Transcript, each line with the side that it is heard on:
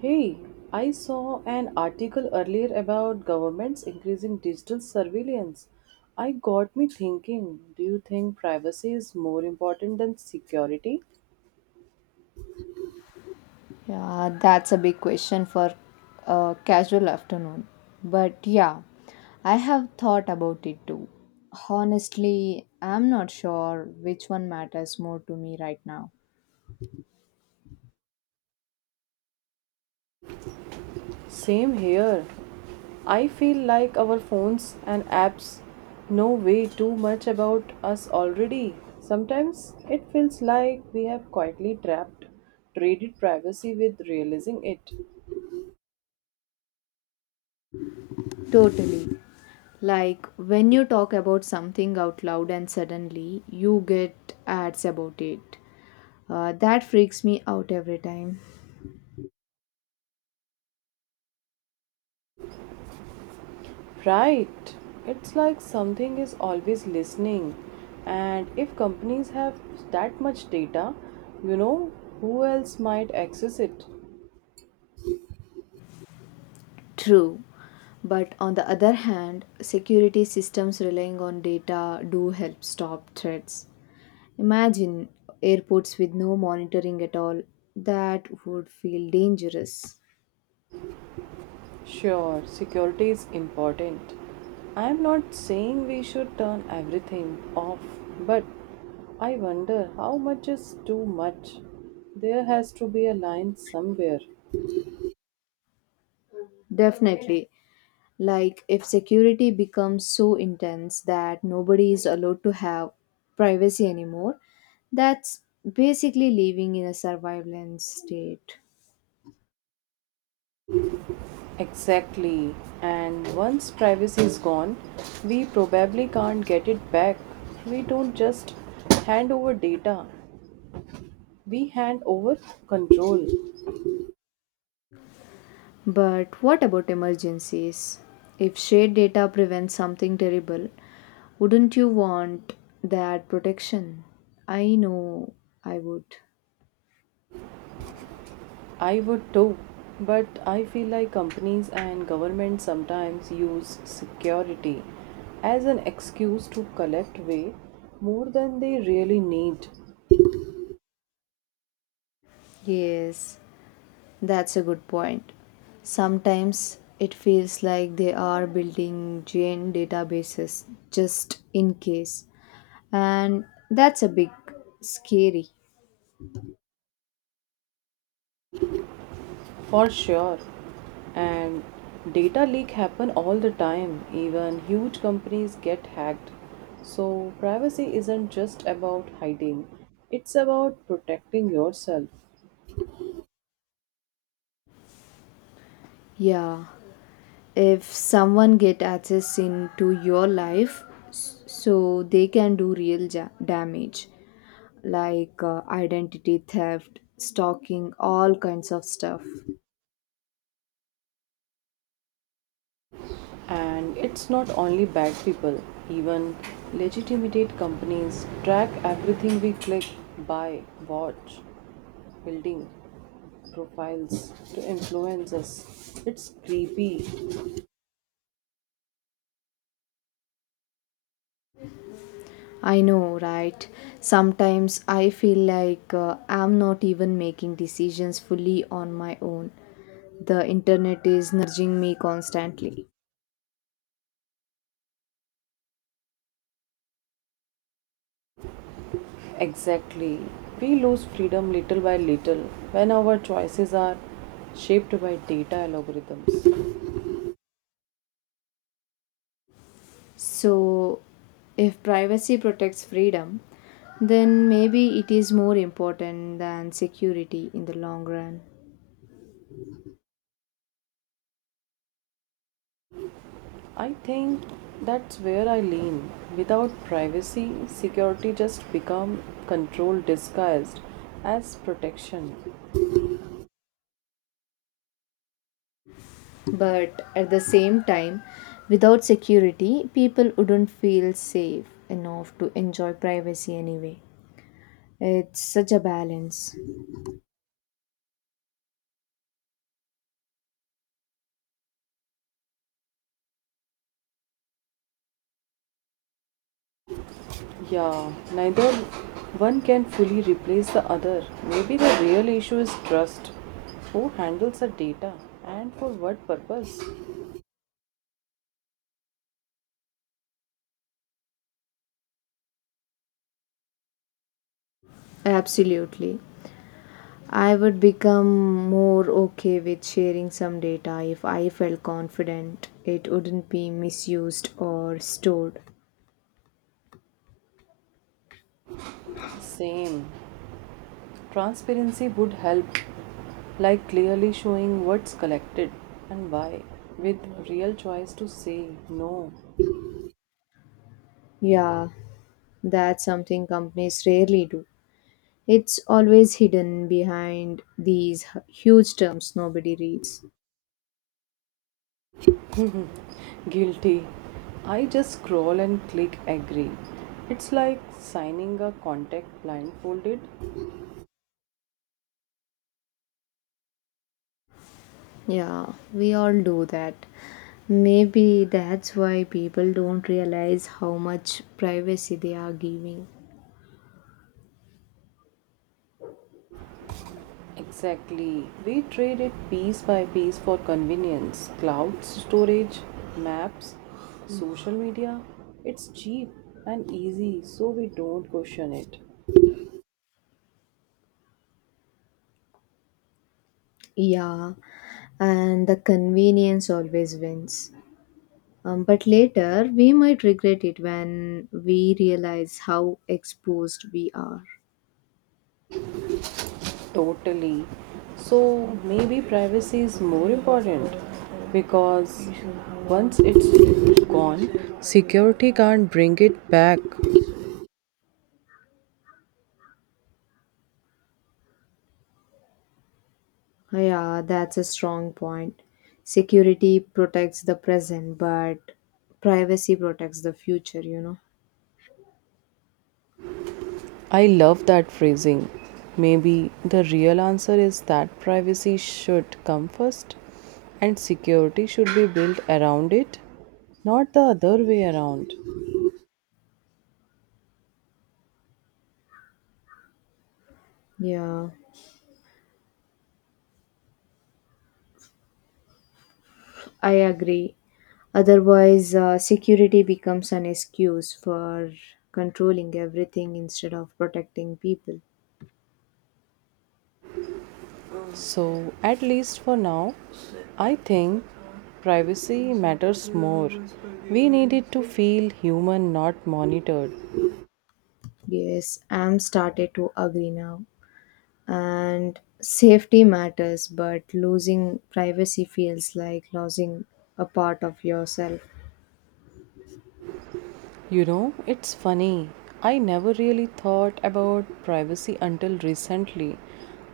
right: Hey, I saw an article earlier about governments increasing digital surveillance. I got me thinking, do you think privacy is more important than security?
left: Yeah, that's a big question for a casual afternoon. But yeah, I have thought about it too. Honestly, I'm not sure which one matters more to me right now.
right: Same here. I feel like our phones and apps know way too much about us already. Sometimes it feels like we have quietly trapped traded privacy with realizing it.
left: Totally. Like when you talk about something out loud and suddenly you get ads about it. That freaks me out every time.
right: Right. It's like something is always listening. And if companies have that much data, you know, who else might access it?
left: True. But on the other hand, security systems relying on data do help stop threats. Imagine airports with no monitoring at all. That would feel dangerous.
right: Sure, security is important. I'm not saying we should turn everything off, but I wonder how much is too much. There has to be a line somewhere.
left: Definitely. Like if security becomes so intense that nobody is allowed to have privacy anymore, that's basically living in a surveillance state.
right: Exactly. And once privacy is gone, we probably can't get it back. We don't just hand over data, we hand over control.
left: But what about emergencies? If shared data prevents something terrible, wouldn't you want that protection? I know I would.
right: I would too, but I feel like companies and governments sometimes use security as an excuse to collect way more than they really need.
left: Yes, that's a good point. Sometimes it feels like they are building giant databases just in case, and that's a bit scary.
right: For sure. And data leak happen all the time. Even huge companies get hacked. So privacy isn't just about hiding. It's about protecting yourself.
left: Yeah, if someone get access into your life, so they can do real damage, like identity theft, stalking, all kinds of stuff.
right: And it's not only bad people. Even legitimate companies track everything we click, buy, watch, building profiles to influence us. It's creepy.
left: I know, right? Sometimes I feel like I'm not even making decisions fully on my own. The internet is nudging me constantly.
right: Exactly. We lose freedom little by little when our choices are shaped by data algorithms.
left: So, if privacy protects freedom, then maybe it is more important than security in the long run.
right: I think that's where I lean. Without privacy, security just become control disguised as protection.
left: But at the same time, without security, people wouldn't feel safe enough to enjoy privacy anyway. It's such a balance.
right: Yeah, neither one can fully replace the other. Maybe the real issue is trust. Who handles the data and for what purpose?
left: Absolutely. I would become more okay with sharing some data if I felt confident it wouldn't be misused or stored.
right: Same. Transparency would help, like clearly showing what's collected and why, with real choice to say no.
left: Yeah, that's something companies rarely do. It's always hidden behind these huge terms nobody reads.
right: Guilty. I just scroll and click agree. It's like signing a contract blindfolded.
left: Yeah, we all do that. Maybe that's why people don't realize how much privacy they are giving.
right: Exactly. We trade it piece by piece for convenience, cloud storage, maps, social media. It's cheap and easy, so we don't question it.
left: Yeah, and the convenience always wins. But later, we might regret it when we realize how exposed we are.
right: Totally. So maybe privacy is more important because once it's gone, security can't bring it back.
left: Yeah, that's a strong point. Security protects the present, but privacy protects the future.
right: I love that phrasing. Maybe the real answer is that privacy should come first and security should be built around it, not the other way around.
left: Yeah, I agree. Otherwise, security becomes an excuse for controlling everything instead of protecting people.
right: So, at least for now, I think privacy matters more. We need it to feel human, not monitored.
left: Yes, I'm started to agree now. And safety matters, but losing privacy feels like losing a part of yourself.
right: You know, it's funny. I never really thought about privacy until recently.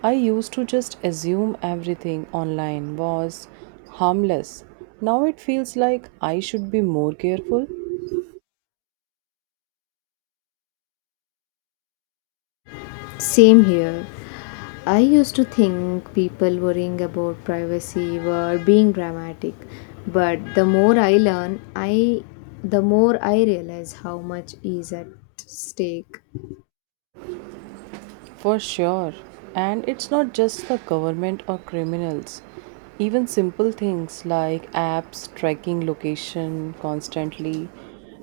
right: I used to just assume everything online was harmless. Now it feels like I should be more careful.
left: Same here. I used to think people worrying about privacy were being dramatic, but the more I learn, I the more I realize how much is at stake.
right: For sure. And it's not just the government or criminals. Even simple things like apps tracking location constantly.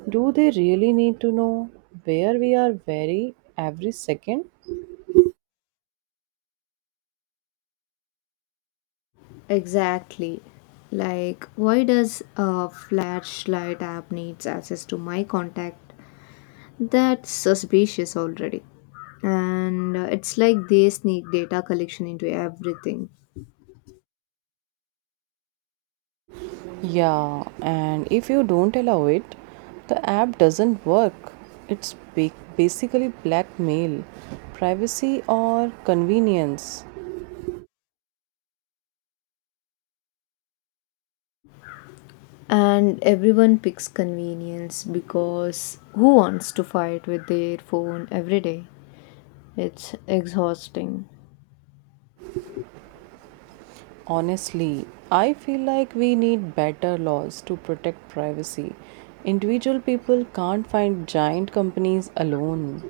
right: Do they really need to know where we are very every second?
left: Exactly. Like why does a flashlight app needs access to my contact? That's suspicious already. And it's like they sneak data collection into everything.
right: Yeah, and if you don't allow it, the app doesn't work. It's basically blackmail, privacy or convenience.
left: And everyone picks convenience because who wants to fight with their phone every day? It's exhausting.
right: Honestly, I feel like we need better laws to protect privacy. Individual people can't find giant companies alone.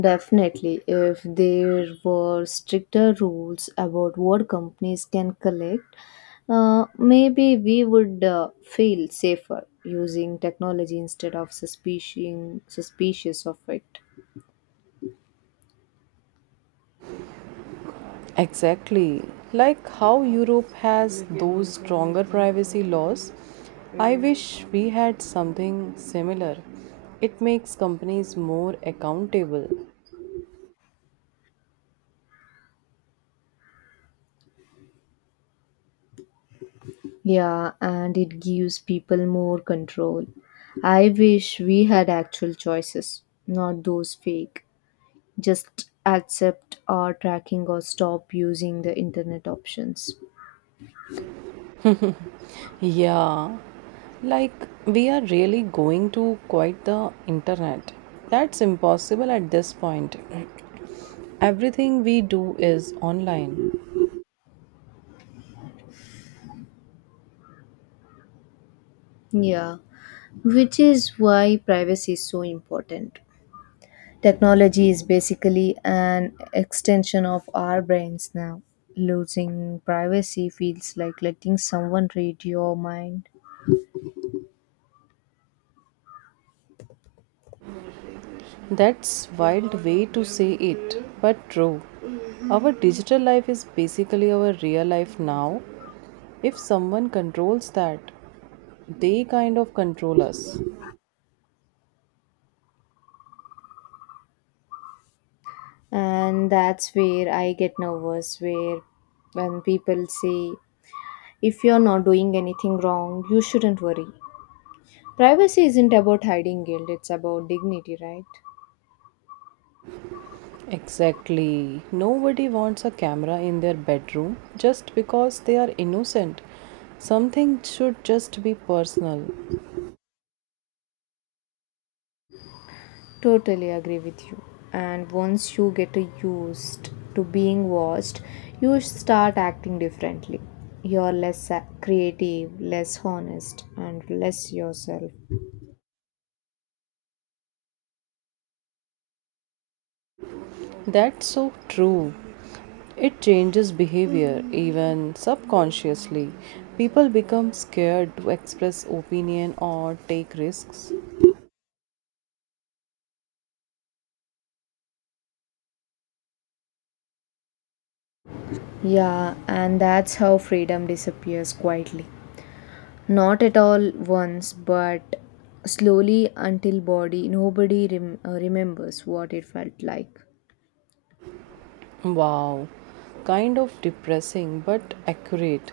left: Definitely, if there were stricter rules about what companies can collect, maybe we would feel safer using technology instead of suspicious of it.
right: Exactly. Like how Europe has those stronger privacy laws. I wish we had something similar. It makes companies more accountable.
left: Yeah, and it gives people more control. I wish we had actual choices, not those fake. Just accept our tracking or stop using the internet options.
right: Yeah, like we are really going to quite the internet. That's impossible at this point. Everything we do is online.
left: Yeah, which is why privacy is so important. Technology is basically an extension of our brains now. Losing privacy feels like letting someone read your mind.
right: That's wild way to say it, but true. Our digital life is basically our real life now. If someone controls that, they kind of control us.
left: And that's where I get nervous, where when people say, if you're not doing anything wrong, you shouldn't worry. Privacy isn't about hiding guilt, it's about dignity, right?
right: Exactly. Nobody wants a camera in their bedroom just because they are innocent. Something should just be personal.
left: Totally agree with you. And once you get used to being watched, you start acting differently. You're less creative, less honest, and less yourself.
right: That's so true. It changes behavior even subconsciously. People become scared to express opinion or take risks.
left: Yeah, and that's how freedom disappears quietly, not at all once, but slowly, until body nobody remembers what it felt like.
right: Wow, kind of depressing but accurate.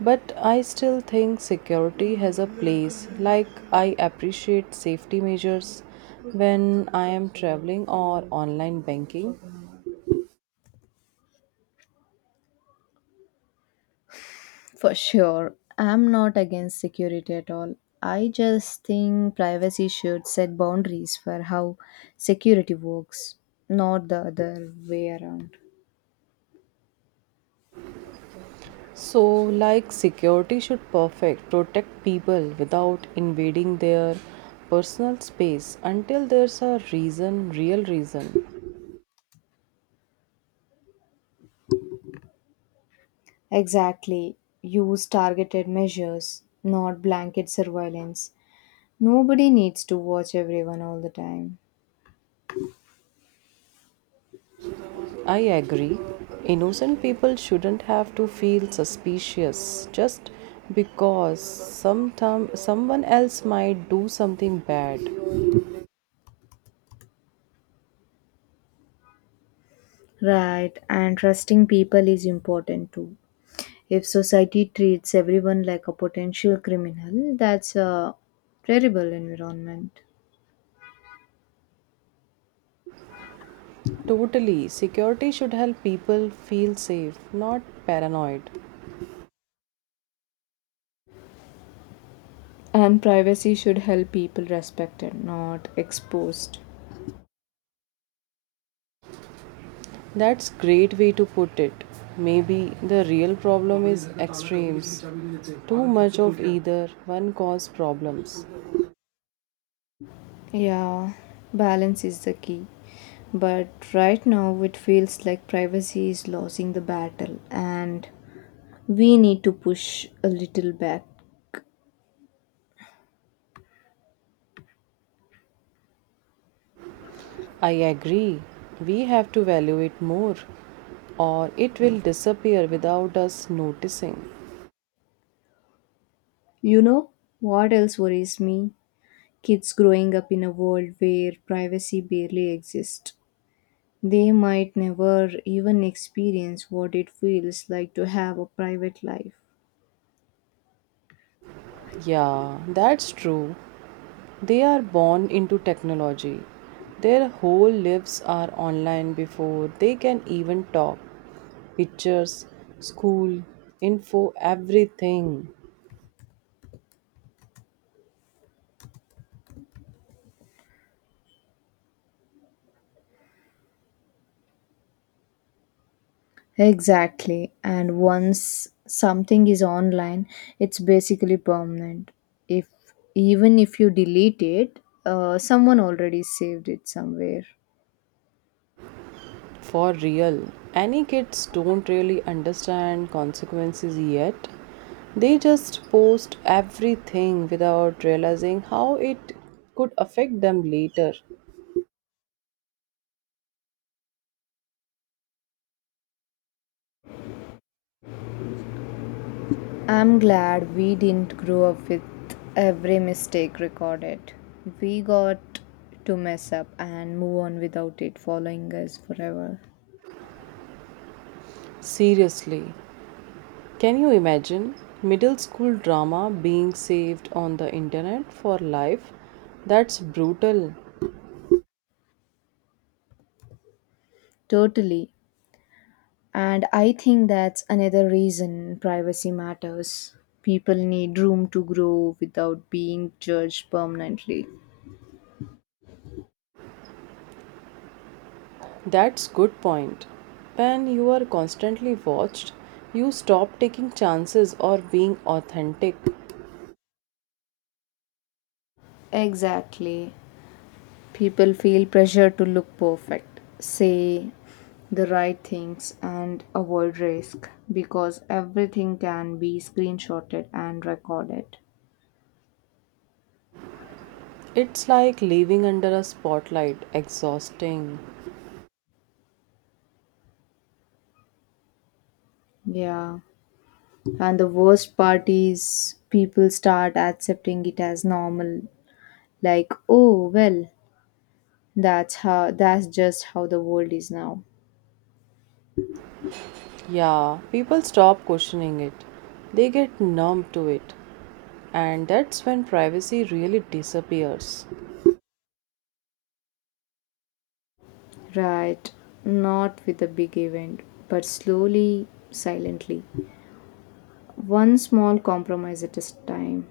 right: But I still think security has a place. Like I appreciate safety measures when I am traveling or online banking.
left: For sure, I'm not against security at all. I just think privacy should set boundaries for how security works, not the other way around.
right: So, like security should perfect protect people without invading their personal space until there's a reason, real reason.
left: Exactly, use targeted measures, not blanket surveillance. Nobody needs to watch everyone all the time.
right: I agree. Innocent people shouldn't have to feel suspicious just because sometime someone else might do something bad.
left: Right, and trusting people is important too. If society treats everyone like a potential criminal, that's a terrible environment.
right: Totally, security should help people feel safe, not paranoid.
left: And privacy should help people respected, not exposed.
right: That's great way to put it. Maybe the real problem is extremes. Too much of either one cause problems.
left: Yeah, balance is the key. But right now it feels like privacy is losing the battle and we need to push a little back.
right: I agree. We have to value it more or it will disappear without us noticing.
left: You know what else worries me? Kids growing up in a world where privacy barely exists. They might never even experience what it feels like to have a private life.
right: Yeah, that's true. They are born into technology. Their whole lives are online before they can even talk. Pictures, school, info, everything.
left: Exactly. And once something is online, it's basically permanent. If even if you delete it, someone already saved it somewhere.
right: For real, any kids don't really understand consequences yet. They just post everything without realizing how it could affect them later.
left: I'm glad we didn't grow up with every mistake recorded. We got to mess up and move on without it following us forever.
right: Seriously, can you imagine middle school drama being saved on the internet for life? That's brutal.
left: Totally. And I think that's another reason privacy matters. People need room to grow without being judged permanently.
right: That's good point. When you are constantly watched, you stop taking chances or being authentic.
left: Exactly. People feel pressure to look perfect, say the right things, and avoid risk because everything can be screenshotted and recorded.
right: It's like living under a spotlight, exhausting.
left: Yeah. And the worst part is people start accepting it as normal. Like, oh, well, that's just how the world is now.
right: Yeah, people stop questioning it. They get numb to it. And that's when privacy really disappears.
left: Right. Not with a big event, but slowly, silently. One small compromise at a time.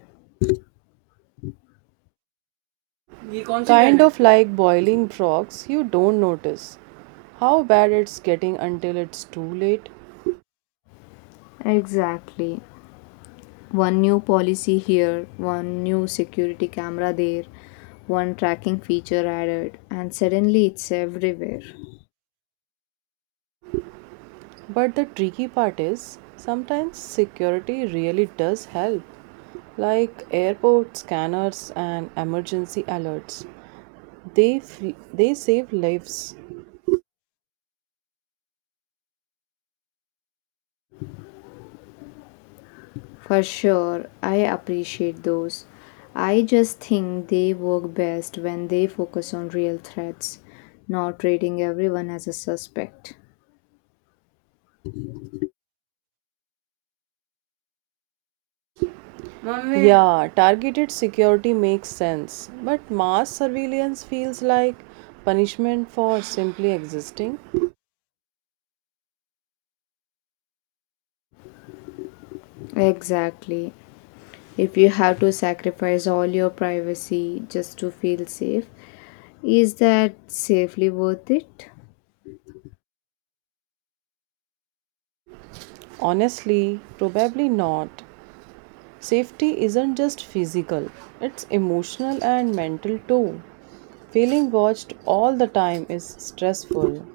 right: कौन सी Kind brand of like boiling frogs, you don't notice how bad it's getting until it's too late.
left: Exactly. One new policy here, one new security camera there, one tracking feature added, and suddenly it's everywhere.
right: But the tricky part is sometimes security really does help, like airport scanners and emergency alerts. They, they save lives.
left: For sure, I appreciate those. I just think they work best when they focus on real threats, not treating everyone as a suspect.
right: Yeah, targeted security makes sense, but mass surveillance feels like punishment for simply existing.
left: Exactly. If you have to sacrifice all your privacy just to feel safe, is that safely worth it?
right: Honestly, probably not. Safety isn't just physical, it's emotional and mental too. Feeling watched all the time is stressful.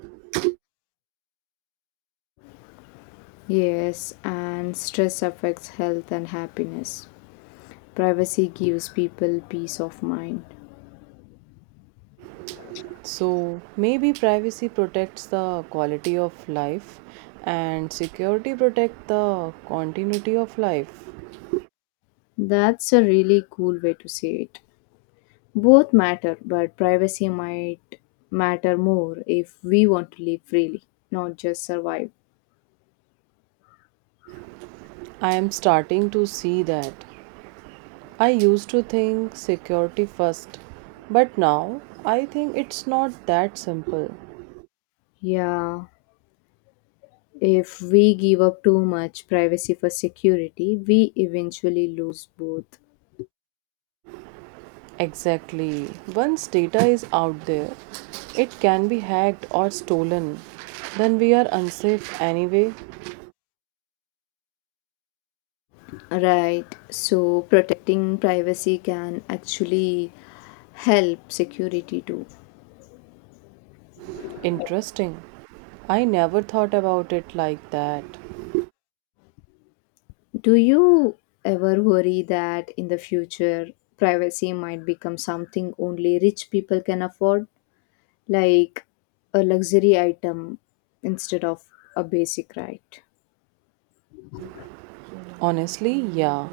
left: Yes, and stress affects health and happiness. Privacy gives people peace of mind.
right: So, maybe privacy protects the quality of life and security protects the continuity of life.
left: That's a really cool way to say it. Both matter, but privacy might matter more if we want to live freely, not just survive.
right: I am starting to see that I used to think security first, but now I think it's not that simple.
left: Yeah, if we give up too much privacy for security, we eventually lose both.
right: Exactly. Once data is out there, it can be hacked or stolen. Then we are unsafe anyway.
left: Right, so protecting privacy can actually help security too.
right: Interesting. I never thought about it like that.
left: Do you ever worry that in the future privacy might become something only rich people can afford, like a luxury item instead of a basic right?
right: Honestly, yeah.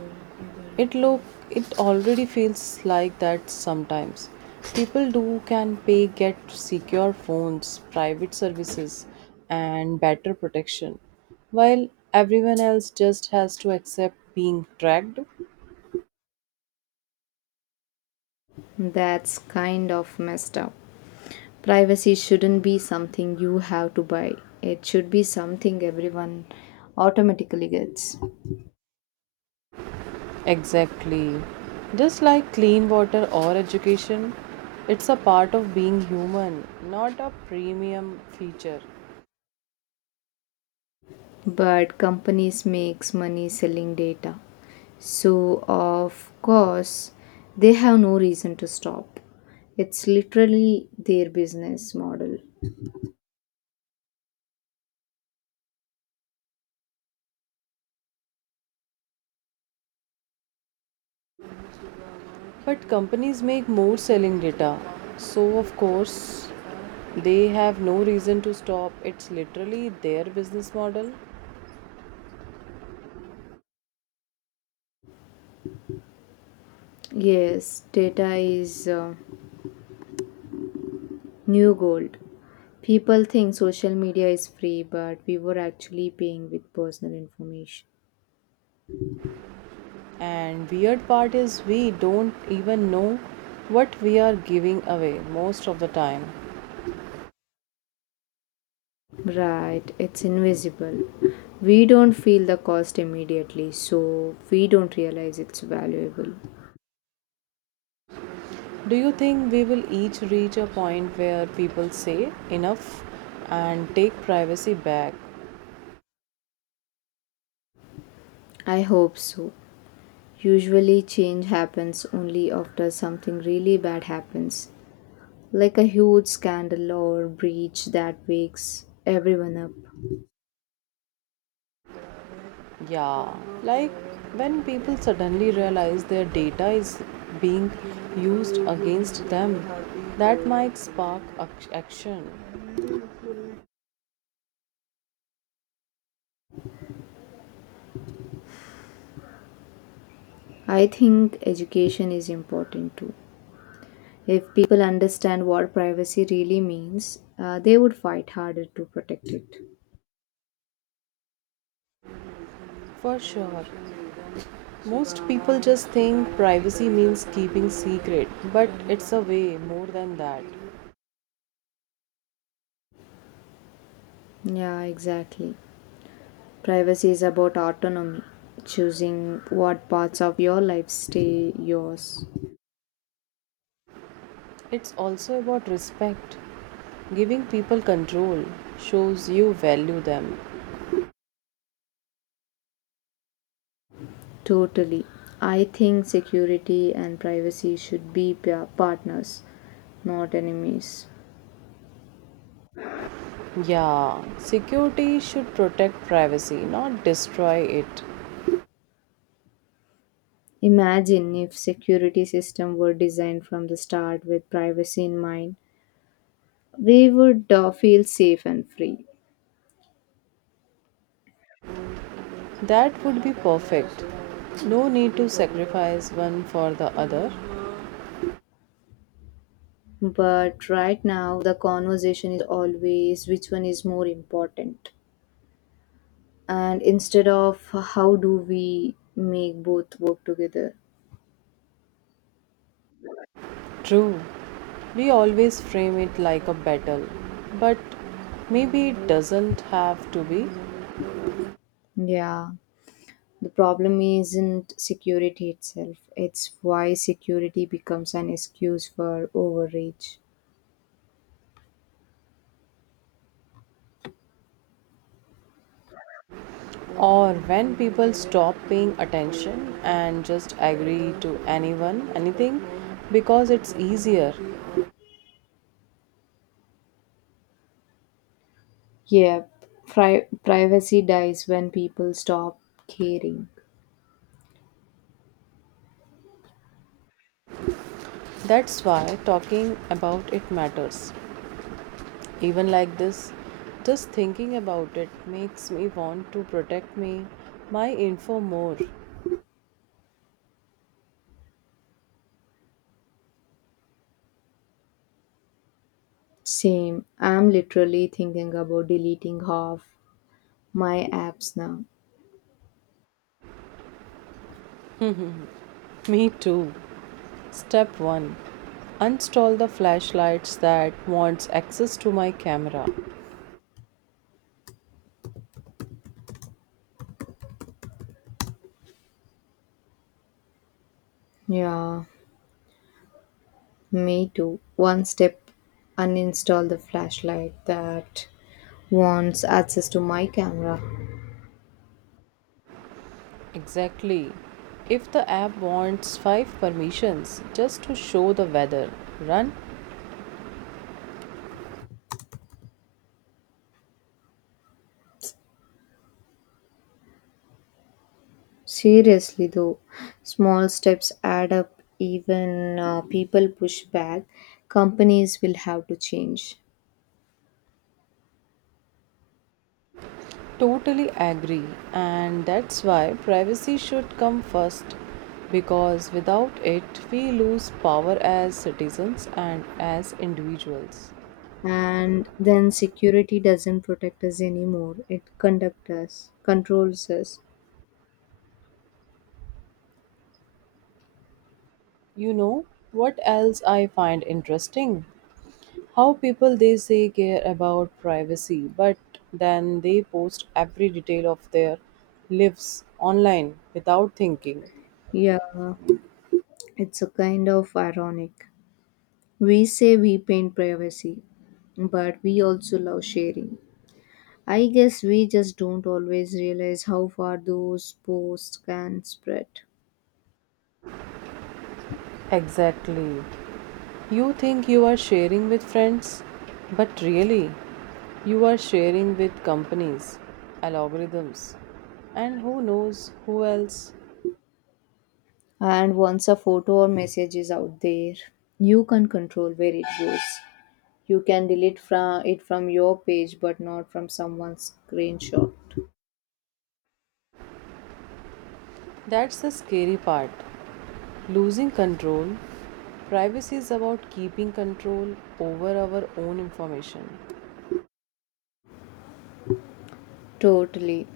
right: It look it already feels like that sometimes. People do can pay get secure phones, private services and better protection while everyone else just has to accept being tracked.
left: That's kind of messed up. Privacy shouldn't be something you have to buy, it should be something everyone automatically gets.
right: Exactly. Just like clean water or education, it's a part of being human, not a premium feature.
left: But companies makes money selling data, so of course they have no reason to stop. It's literally their business model.
right: But companies make more selling data, so of course they have no reason to stop. It's literally their business model.
left: Yes, data is new gold. People think social media is free, but we were actually paying with personal information.
right: And weird part is we don't even know what we are giving away most of the time.
left: Right, it's invisible. We don't feel the cost immediately, so we don't realize it's valuable.
right: Do you think we will each reach a point where people say enough and take privacy back?
left: I hope so. Usually, change happens only after something really bad happens, like a huge scandal or breach that wakes everyone up.
right: Yeah, like when people suddenly realize their data is being used against them, that might spark action.
left: I think education is important too. If people understand what privacy really means, they would fight harder to protect it.
right: For sure. Most people just think privacy means keeping secret, but it's a way more than that.
left: Yeah, exactly. Privacy is about autonomy, choosing what parts of your life stay yours.
right: It's also about respect. Giving people control shows you value them.
left: Totally. I think security and privacy should be partners, not enemies.
right: Yeah, security should protect privacy, not destroy it.
left: Imagine if security system were designed from the start with privacy in mind. We would feel safe and free.
right: That would be perfect. No need to sacrifice one for the other.
left: But right now the conversation is always which one is more important. And instead of, how do we make both work together?
right: True. We always frame it like a battle, but maybe it doesn't have to be.
left: Yeah. The problem isn't security itself, it's why security becomes an excuse for overreach.
right: Or when people stop paying attention and just agree to anyone, anything, because it's easier.
left: Yeah, privacy dies when people stop caring.
right: That's why talking about it matters. Even like this, just thinking about it makes me want to protect my info more.
left: Same, I'm literally thinking about deleting half my apps now.
right: Me too. Step 1, uninstall the flashlights that wants access to my camera.
left: Yeah, me too. One step, uninstall the flashlight that wants access to my camera.
right: Exactly. If the app wants 5 permissions just to show the weather, run.
left: Seriously, though, small steps add up. Even people push back, companies will have to change.
right: Totally agree. And that's why privacy should come first because without it, we lose power as citizens and as individuals.
left: And then security doesn't protect us anymore, it conducts us, controls us.
right: You know what else I find interesting? How people they say care about privacy but then they post every detail of their lives online without thinking.
left: Yeah, it's a kind of ironic. We say we paint privacy, but we also love sharing. I guess we just don't always realize how far those posts can spread.
right: Exactly, you think you are sharing with friends but really you are sharing with companies, algorithms, and who knows who else.
left: And once a photo or message is out there, you can control where it goes. You can delete from it from your page but not from someone's screenshot.
right: That's the scary part, losing control. Privacy is about keeping control over our own information.
left: Totally.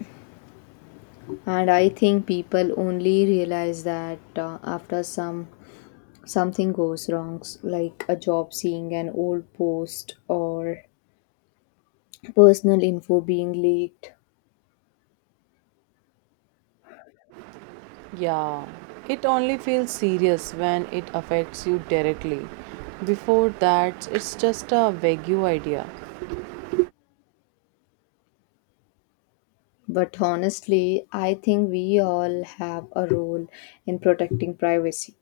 left: And I think people only realize that after something goes wrong, like a job seeing an old post or personal info being leaked.
right: Yeah, it only feels serious when it affects you directly. Before that, it's just a vague idea.
left: But honestly, I think we all have a role in protecting privacy,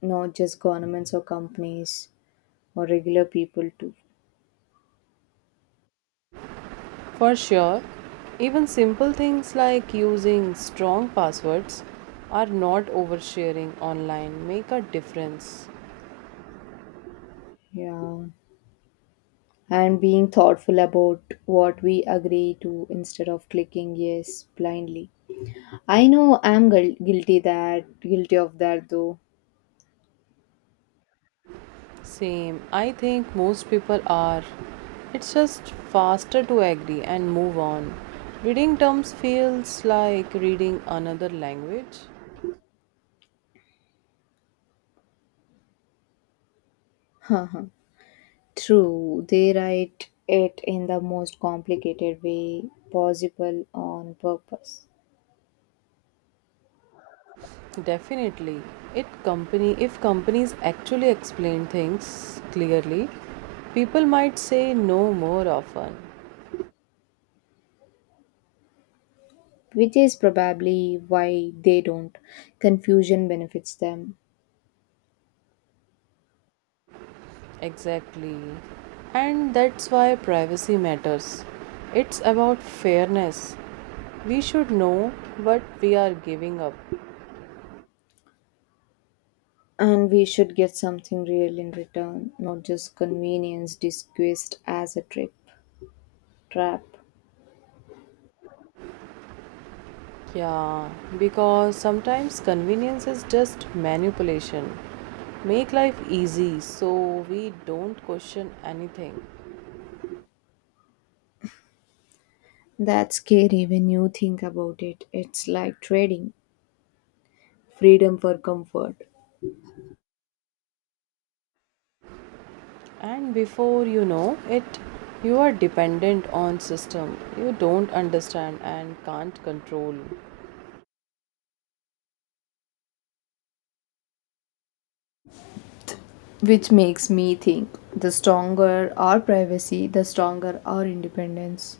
left: not just governments or companies or regular people too.
right: For sure, even simple things like using strong passwords or not oversharing online make a difference.
left: Yeah. And being thoughtful about what we agree to instead of clicking yes blindly. I know I'm guilty of that though.
right: Same, I think most people are. It's just faster to agree and move on. Reading terms feels like reading another language.
left: True, they write it in the most complicated way possible on purpose.
right: Definitely. It company If companies actually explain things clearly, people might say no more often.
left: Which is probably why they don't. Confusion benefits them,
right: Exactly. And that's why privacy matters. It's about fairness. We should know what we are giving up.
left: and we should get something real in return, not just convenience disguised as a trip trap.
right: Yeah, because sometimes convenience is just manipulation. Make life easy so we don't question anything.
left: That's scary when you think about it. It's like trading freedom for comfort.
right: And before you know it, you are dependent on system you don't understand and can't control.
left: Which makes me think, the stronger our privacy, the stronger our independence.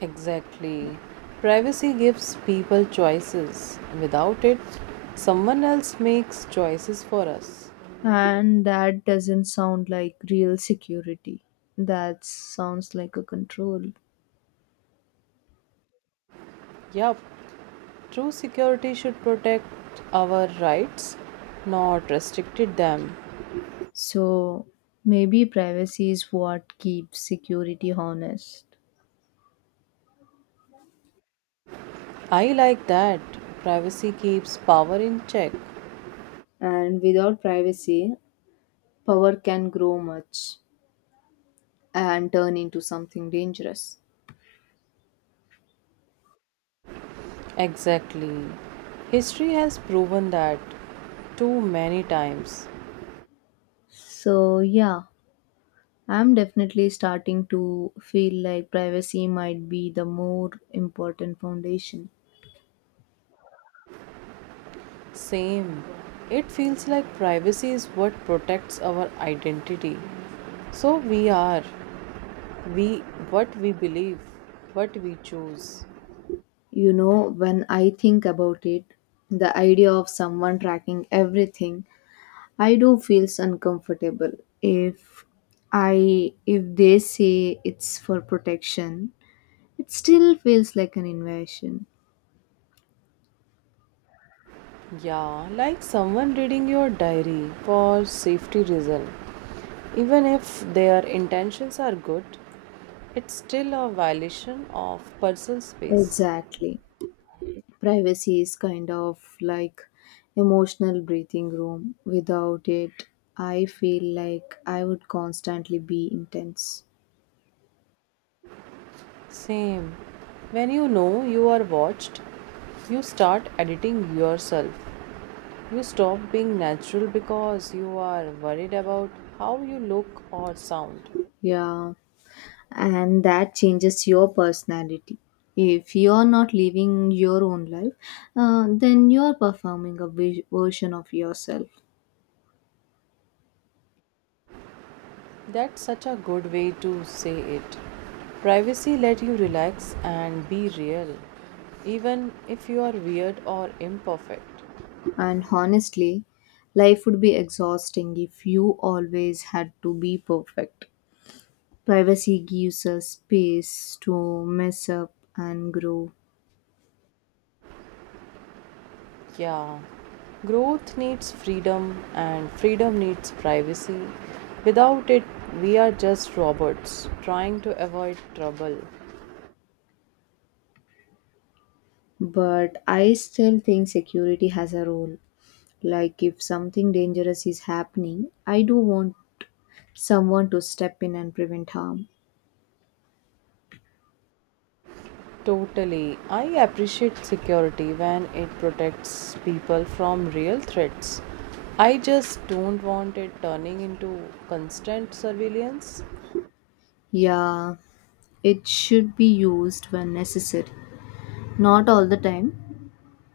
right: Exactly, privacy gives people choices. Without it, someone else makes choices for us.
left: And that doesn't sound like real security. That sounds like a control.
right: Yup, true security should protect our rights, not restricted them.
left: So maybe privacy is what keeps security honest.
right: I like that. Privacy keeps power in check.
left: And without privacy, power can grow much and turn into something dangerous.
right: Exactly. History has proven that too many times.
left: So yeah, I'm definitely starting to feel like privacy might be the more important foundation.
right: Same. It feels like privacy is what protects our identity. So we, what we believe, what we choose.
left: You know, when I think about it, the idea of someone tracking everything I do feels uncomfortable, if if they say it's for protection. It still feels like an invasion.
right: Yeah, like someone reading your diary for safety reason. Even if their intentions are good, it's still a violation of personal space.
left: Exactly. Privacy is kind of like emotional breathing room. Without it, I feel like I would constantly be intense.
right: Same. When you know you are watched, you start editing yourself. You stop being natural because you are worried about how you look or sound.
left: Yeah. And that changes your personality. If you're not living your own life, then you're performing a version of yourself.
right: That's such a good way to say it. Privacy let you relax and be real, even if you are weird or imperfect.
left: And honestly, life would be exhausting if you always had to be perfect. Privacy gives us space to mess up and grow.
right: Yeah, growth needs freedom and freedom needs privacy. Without it, we are just robots trying to avoid trouble.
left: But I still think security has a role. Like, if something dangerous is happening, I do want someone to step in and prevent harm.
right: Totally. I appreciate security when it protects people from real threats. I just don't want it turning into constant surveillance.
left: Yeah, it should be used when necessary. Not all the time,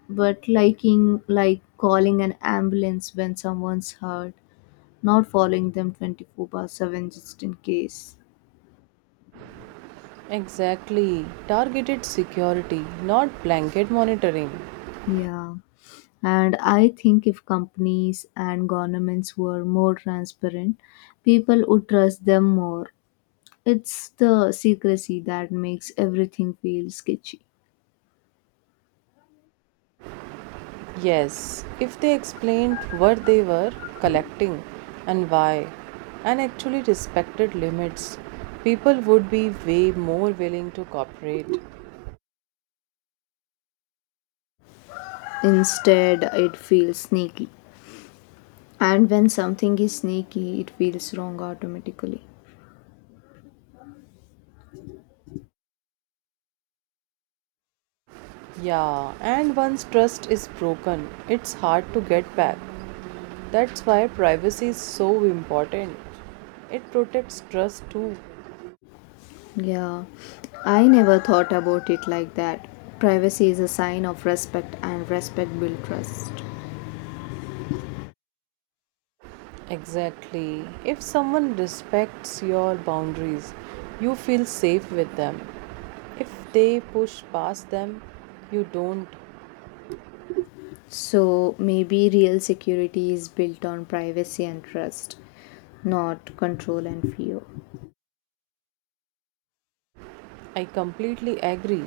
left: but like calling an ambulance when someone's hurt, not following them 24/7 just in case.
right: Exactly. Targeted security, not blanket monitoring.
left: Yeah. And I think if companies and governments were more transparent, people would trust them more. It's the secrecy that makes everything feel sketchy.
right: Yes, if they explained what they were collecting and why, and actually respected limits, people would be way more willing to cooperate.
left: Instead, it feels sneaky. And when something is sneaky, it feels wrong automatically.
right: Yeah, and once trust is broken, it's hard to get back. That's why privacy is so important. It protects trust too.
left: Yeah, I never thought about it like that. Privacy is a sign of respect, and respect builds trust.
right: Exactly. If someone respects your boundaries, you feel safe with them. If they push past them, you don't.
left: So maybe real security is built on privacy and trust, not control and fear.
right: I completely agree.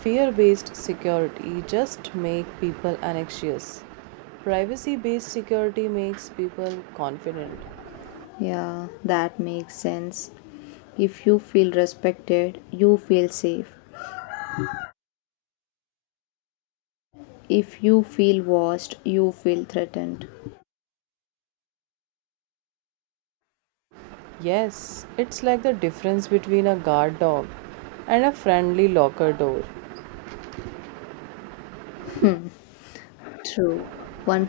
right: Fear based security just make people anxious. Privacy based security makes people confident.
left: Yeah, that makes sense. If you feel respected, you feel safe. If you feel watched, you feel threatened.
right: Yes, it's like the difference between a guard dog and a friendly locker door.
left: True. One